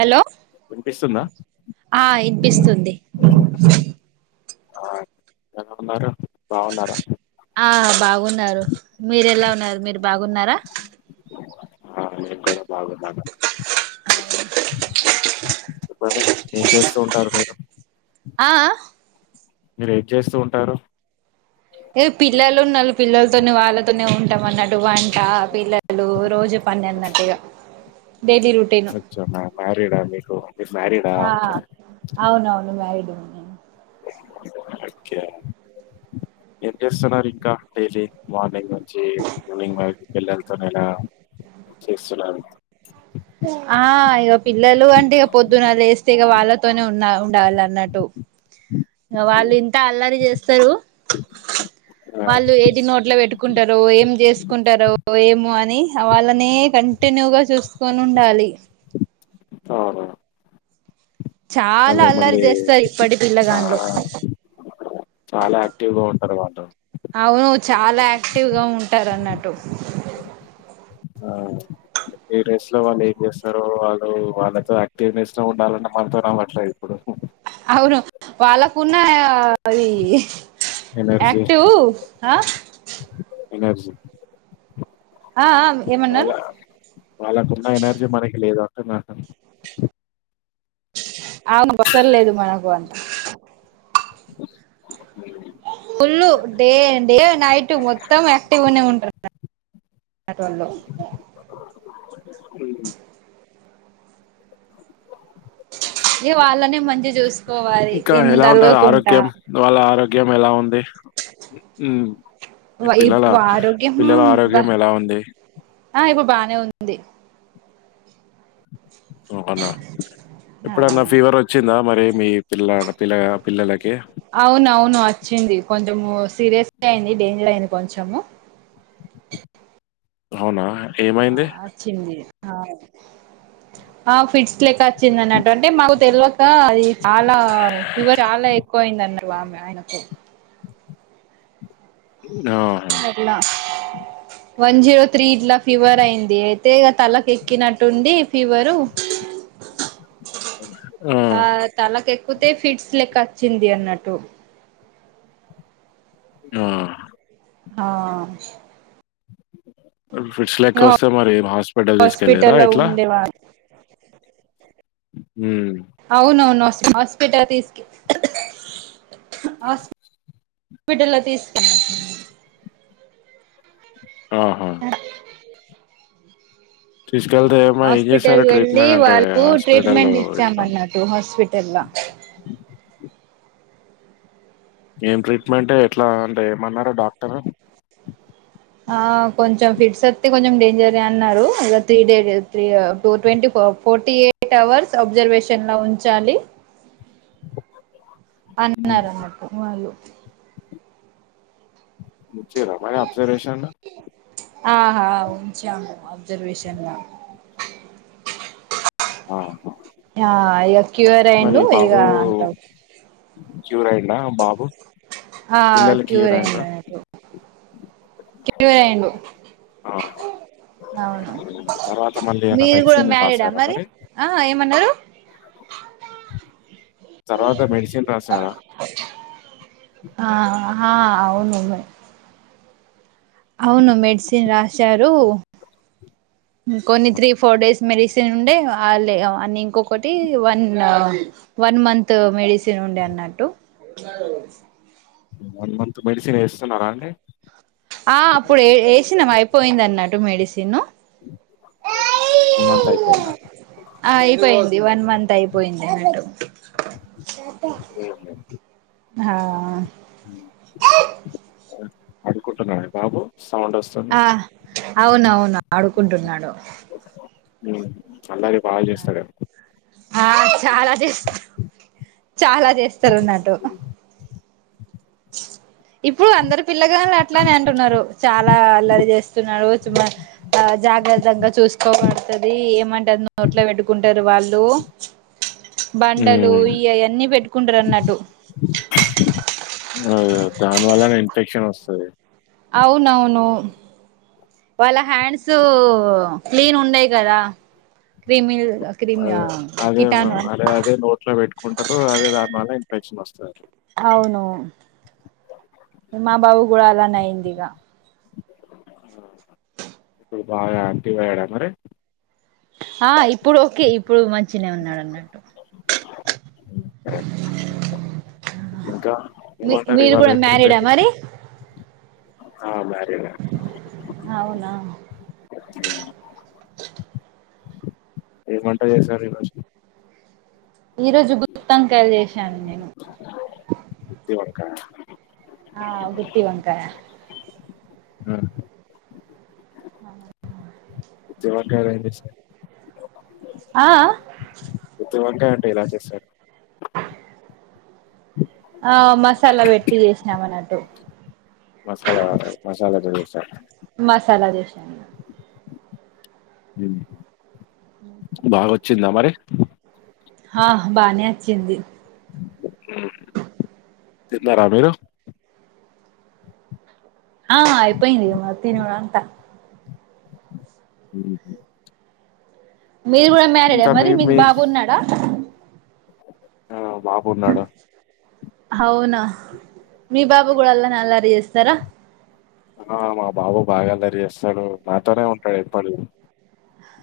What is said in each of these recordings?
Hello వినిపిస్తుందా ఆ ఇనిపిస్తుంది ఆ ఎలా ఉన్నారు బాగున్నారా ఆ బాగున్నారు మీరూ ఎలా ఉన్నారు మీరు బాగున్నారా ఆ నేను కూడా బాగున్నాను చెప్పండి ఏం చేస్తూ ఉంటారు మీరు ఆ ఆ మీరు ఏం చేస్తూ ఉంటారు ఏ పిల్లలు ఉన్నారు పిల్ల తోనే వాళ్ తూనే ఉంటాం అన్నట్టు వంట పిల్లలు రోజు పని అన్నటిగా అచ్చో మా మ్యారీడ్ ఆ మీకు మీరు మ్యారీడ్ ఆ ఒకే అవునవును మ్యారీడ్ ఉన్నా ఒకే ఏం చేస్తున్నారు ఇంకా డైలీ మార్నింగ్ ఒకే మనింగ్ బయటికి వెళ్ళా పని ఎలా చేస్తున్నారూ ఆ ఇక పిల్లలు అంటే ఇక పొద్దున లేేస్తే ఇక వాళ్ళతోనే ఉన్న ఉండాల అన్నట్టు వాళ్ళు ఉమ్, ఇంత అల్లరి చేస్తారు ఆ వాళ్ళు ఏది నోట్లో పెట్టు ఒకుంటారు ఏం చేసుకుంటారు ఏమో అని వాళ్ళనే కంటిన్యూగా చూసుకొని ఉండాలి అ ఆ చాలా అల్లరి చేస్తారు ఇప్పటి పిల్లగానిలో చాలా చాలా యాక్టివ్ గా ఉంటారు వాళ్ళు అవును చాలా యాక్టివ్గా ఉంటారు అన్నట్టు ఆ ఈ రేస్ లో వాళ్ళు ఏం చేస్తారో వాళ్ళు వాళ్ళతో యాక్టివస్ ఉండాలని మనతో రామట్లేదు ఇప్పుడు అవును వాళ్ళకున్న అవి ఎనర్జీ ఆక్టివ్ ఆ ఎనర్జీ ఆ ఆ వాళ్ళ ఏమన్నారు వాళ్ళకున్న ఎనర్జీ మనకి లేదా అంటున్నా అవును బసర్లేదు మనకు అంత ఫు డే డే నైట్ మొత్తం యాక్టివ్గానే ఉంటంది ఉమ్. ఏ వాళ్ళనే మంచి చూస్త ఇంకా ఎలా ఉంటారు ఆరోగ్యం వాళ్ళ ఆరోగ్యం ఎలా ఉ మ్ ఈ పిల్లల ఇప్పుడు ఆరోగ్యం పిల్లల బా ఆరోగ్యం ఎలా ఉంది ఆ ఇప్పు బానే ఉంది అనా ఆ ఎప్పుడన్నా ఫీవర్ వచ్చిందా మరి మీ పిల్ల పిల్ల పిల్లలకి అవును అవును వచ్చింది కొంచము సీరియస్ అయింది డేంజర్ అయింది కొంచెము అవునా ఏమైంది ఆ చింది ఆ ఫిట్స్ లెక్క వచ్చిందిన్నట్టు అంటే మాకు తెలివక అది చాలా ఫివర్ చాలా ఎక్కువ అయింది అన్న పెట్టువా మ అయనకు ఆ అట్లా వన్ జీరో త్రీ ఇట్లా ఫీవర్ అయింది అయితే ఇ తలక ఎక్కినట్టుండి ఫీవరు ఆ తలాక కతే ఫిట్స్ లెక్క వచ్చింది అన్నట్టు ఆ ఆ ఫిడ్ట్స్ లెక్క ఇగ వస్తే మరి ఏం హాస్పిటల్ తీసుకెళ్ళరా హాస్పిటల్ లో ఎట్లా ఉండేవారు ఉమ్ అవునవునొస్ హాస్పిట తీస్కె ఆస్ బిడ్డుల్ల తీస్ కొ ఆహా ఉ అ తీసుకెళ్తే ఏమ ఏం ఆస్పిటల్ చేశారు వెళ్ళి ట్రీట్మెంట్ అంటే వాళ్ళకు హాస్పిటల్లో ట్రీట్మెంట్ ఇట్లా ఇచ్చామన్నట్టు హాస్పిటల్ ల ఏం ట్రీట్మెంటే ఎట్లా అంటే ఏమన్నారు డాక్టరు ఆ కొంచెం ఫిట్సొత్తే కొంచెం డేంజరే అన్నారు ఒక త్రీ డే డే త్రీ అ two twenty four forty eight hours observation లో ఉంచాలి ఉమ్. అన్నారన్నట్టు వాళ్ళు నిచ్చిర్రా మరి అబ్జర్వేషన్ లో ఆహా ఉంచము అబ్జర్వేషన్ల అ ఆ ఇగ క్యువరైండు ఇగ బాబు అంత అహ బాబు ఆ పిల్లల్కివరంట క్యూరైండు అవును తర్వాత మళ్ళీ ఏమైనా మీరు గూడా మెడిసిన్ మ్యారీడా రాసారా మరి అహ ఏమన్నారు తర్వాత మెడిసెన్ రాసారా ఆ అవును బై అవును మెడ్సిన్ రాస్ శారు ఉమ్ కొన్ని త్రీ ఫోర్ డేస్ మెరిసెనుండే ఆల్లే అవన్ని ఇంకొకటి వన్ వన్ మంత్ మెడిసిన్ ఉండే అన్నట్టు వన్ మంత్ మెడిసెనేస్తున్నారా అండి తున్నం అయిపోయిందన్నట్టు మెడిసిను వన్ మంత్ అయిపోయిందా ఆ అయ్ పోయింది వన్ మంత్ అయ్ పోయింది అన్నట్టు ఉమ్. ఆ ఉమ్ అడుకుంటున్నాడా బాబు సౌండొస్తుంది ఆ అవునవును ఆడుకుంటున్నాడు ఉమ్. అల్లరి బాగ్ జేస్తాడేమో ఆ చాలా చేస్త చాలా చేస్తరున్నట్టు ఇప్పుడు అందరు పిల్లగాల్లు అట్లనే అంటున్నారు చాల్ ల అల్లరి చేస్తున్నాడు చుమ్మ అ జాగ్రత్తంగా చూసుకోబడుతది ఏమంటే అది నోట్లో పెట్టుకుంటరు వాళ్ళు బండలు ఇయయన్నీ పెట్టు కుంటురన్నట్టు దాన వల్లనే ఇన్ఫెక్షన్ వస్తది అవునవును వాళ్ళ హ్యాండ్స్ క్లీన్ ఉండేయి కదా క్ర్రిమి అదే అదే అదే అదే నోట్లో పెట్టుకుంటారు అదే దానివల్ల ఫెక్షన్ వస్తది అవును మా బాబు కూడా అలానే యిందీగా ఇప్పుడు బాగా యాక్టివ్ అయ్యాడా మరి ఆ ఇప్పుడు ఓకే ఇప్పుడు మంచిన ఉన్నాడు అన్నట్టు ఇంకా మీ ఏమంటారు మీరు ఇవాళ కూడా ఏం మ్యారీడా ప్రిపేర్ చేసి మరి ఆ మ్యారీడ ఏ అవునా ఉమ్ ఏమమంటా చేసారు ఎరోజు ఈ రోజు గుత్వాన్కాయలు చెస్ చెన్నను గుత్తి వంకాయ ఆ, ఆ [unintelligible] దివాకర్ ఎమ్ చెసారు ఆ ఆ గుతువంకాయ అంటే ఎలా చేశారు ఆ మసాలా పెట్టి చేసినాం అన్నట్టు మసాలా మసాలా జడుస అ ఉమ్ ఉహుమ్ చ్చిందా మరి హా బానే వచ్చింది ఉమ్ తిన్నారా మీరు ఆ అయిపోయింది మా తినుడు అంత ఉహుమ్ మీరు కూడా మ్యారిడ్ మరి మీకు మీ బాబున్నాడా ఆ బాబుపున్నాడు అవునా మీ బాబు కూడా అలారి అలారి చేస్త ధార ఆ మా బాబు బాగా దరిచేస్తాడు నాతోనే ఉంటాడు ఎప్పడు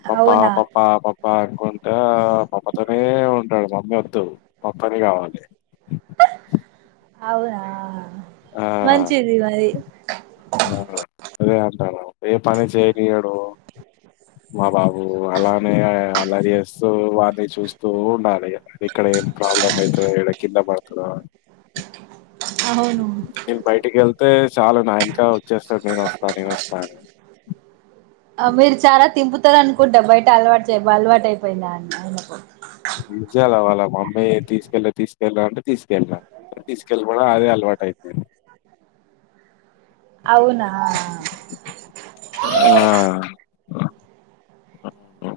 పపా అవునా పపా ప పకుంటా పామతోనే ఉంటాడు మమ్మీ వద్దు పప్పనే కావాలే అవునా ఆ మంచిది మరి ఆ అదే అంటార ఏ పని చేయనియాడు మా బాబు అలానే అలరి చేస్తూ వాడ్ని చూస్తూ ఉండాలి ఇగ. ఇక్కడ ఏం ప్రాబ్లం అయితదో ఏడ కింద పడుతడో అని. అవును. నేన్ బయటికెళ్ తే చాలు నా ఎన్కా వచ్చేస్తాడ్ నేను వస్తా నేను వస్తా అనీ. ఆ మీరు చాలా తింపుతారు అనుకుంటా. బయట అలవాట్ చే అలవాటు అయిపోయింది ఆయనకు. ఇచ్చాయల వాల మమ్మీ తీసుకెళ్ళు తీసుకెళ్ళు అంటే తీసుకెళ్ళినా. తీసుకెళ్ళి పోవడం అదే అలవాటు అయిపోయింది. అవునా అవును.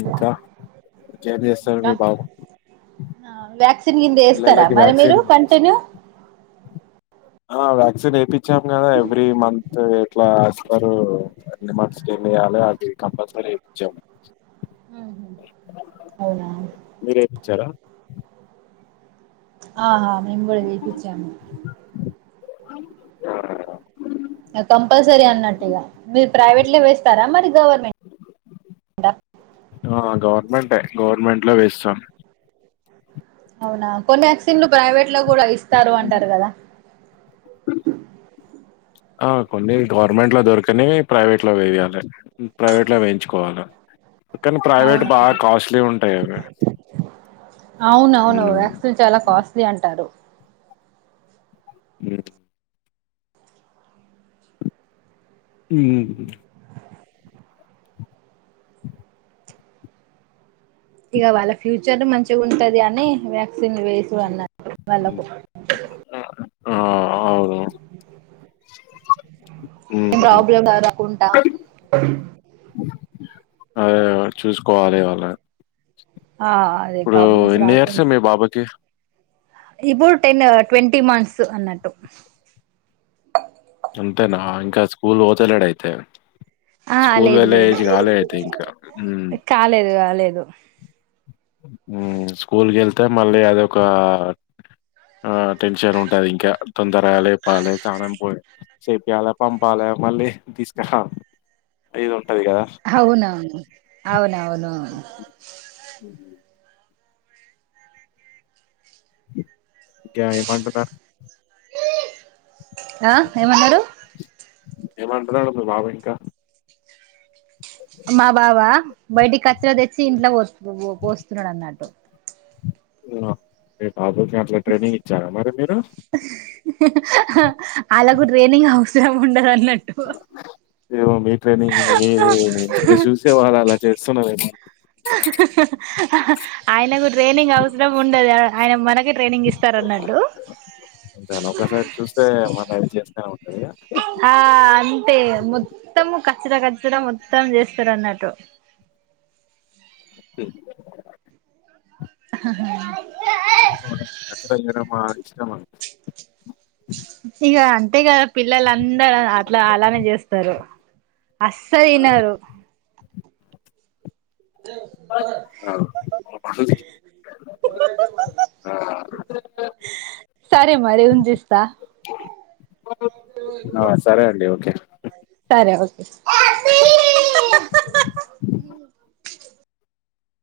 ఇంకా. ఏం చేస్తాడు మీ బాబు. వాక్స్ [unintelligible] ఏస్తారా పిల్లలకి మరి మీరు వ్యాక్సిన్ కంటిన్యూ. ఆ వ్యాక్సిన్ ఏయిపి చ్చాం కదా ఎవ్రీ మంత్ ఎట్లా ఇస్తారూ ఎన్ని మంత్స్ కి ఎన్నిఎయ్యాలే అది కంపల్సరీ ఇప్పిచ్చాము. అవునా మీరేపిచ్చారా. ఆహా మేము కూడా వేపిచ్చాము. కంపల్సరీ అన్నట్టుగా. మీరు ప్రైవేట్ల వేస్తారా మరి గవర్నమెంట్ ఆ గవర్నమెంటే గవర్నమెంట్ లో వేస్తాం. అవునా కొన్ని వ్యాక్సిన్లు ప్రైవేట్. ట్లో గూడా ఇస్తారు అంటారు గదా. ఆ కొన్ని గవర్నమెంట్ లో దొరకనివి ప్రైవేట్ లో వేయ్యాలె. ప్రైవేట్లో వేయించుకోవాల. అవునవును ఉంటాయి అవి అవునవును ఉమ్, వ్యాక్సిన్ చాలా కాస్ట్లీ అంటారు. ఉమ్ ఉమ్ ఇగ వాళ్ళ ఫ్యూచర్ మంచిగ ఉంటది అనీ, వ్యాక్సిన్ వేయిసు అన్నార్. ఉమ్ ఆ అవును. ఏం ఉమ్, ప్రాబ్లమ్ ర రాకుంటా. అదే కాబట్టి చూసుకోవాలి వాళ్ళ ఆ అదే ఇప్పుడు ప్రాబ్లమ్స్ ఎన్ని రాకుం ఇయర్స్ మీ బాబుకి? ఇపు టెన్ ట్వంటీ మంత్స్ అన్నట్టు అంతేనా ఇంకా స్కూల్ వోతలేడయితే ఆ లేదు లేదు ఇంకా. కాలేదు కాలేదు దు మ్ స్కూల్ కి వెళ్తే మళ్ళీ అదొక ఆ టెన్షన్ ఉంటది ఇంకా తొందరరా లేపాలే సనం పోయ చెపీయాలె పంపాలె మళ్ళీ తీసుక రావాలా అవునవును అవునవును ఉ క ఏమంటున ఆ ఏమన్నరు ఏమంటున్నాడు మీ బాబు ఇంకా మా బాబా బయటికి కచ్చ్ర తెచ్చి ఇంట్లో పోస్తున్నాడు అన్నట్టు ఆ బాబుకే అట్లా ట్రైనింగ్ ఇచ్చారా మరి మీరు హిహి హిహి హహ్ ఆల్లకు ట్రైనింగ్ అవసరం ఉండదు అన్నట్టు ఏమో మీ ట్రైనింగ్ సునాదె అహి హి అహ్హ హ్ హ హ్ ఆయన గురి ట్రైనింగ్ అవసరం ఉండదు ఆయన మనక ట్రైనింగ్ ఇస్తారు అన్నట్టు అంతేనా? ఒకసారి చూస్తే మళ్ళీ అది చేస్తూనే ఉంటారు ఇగ. ఆ అంతే మొత్తం కచ్చర కచ్చర మొత్తం చెస్ చిరన్నటు హ్మ్ నచ్చ ఏమా శ్రమ ఇగ అంతే గా పిల్లలు అందరు అట్లా అలానే చేస్తారు అస్స ఇనరు హహుహుహు హు ఆ సరే మరి ఉందిస్తా ఆ సరే అండి ఓకే అ సరే ఓకే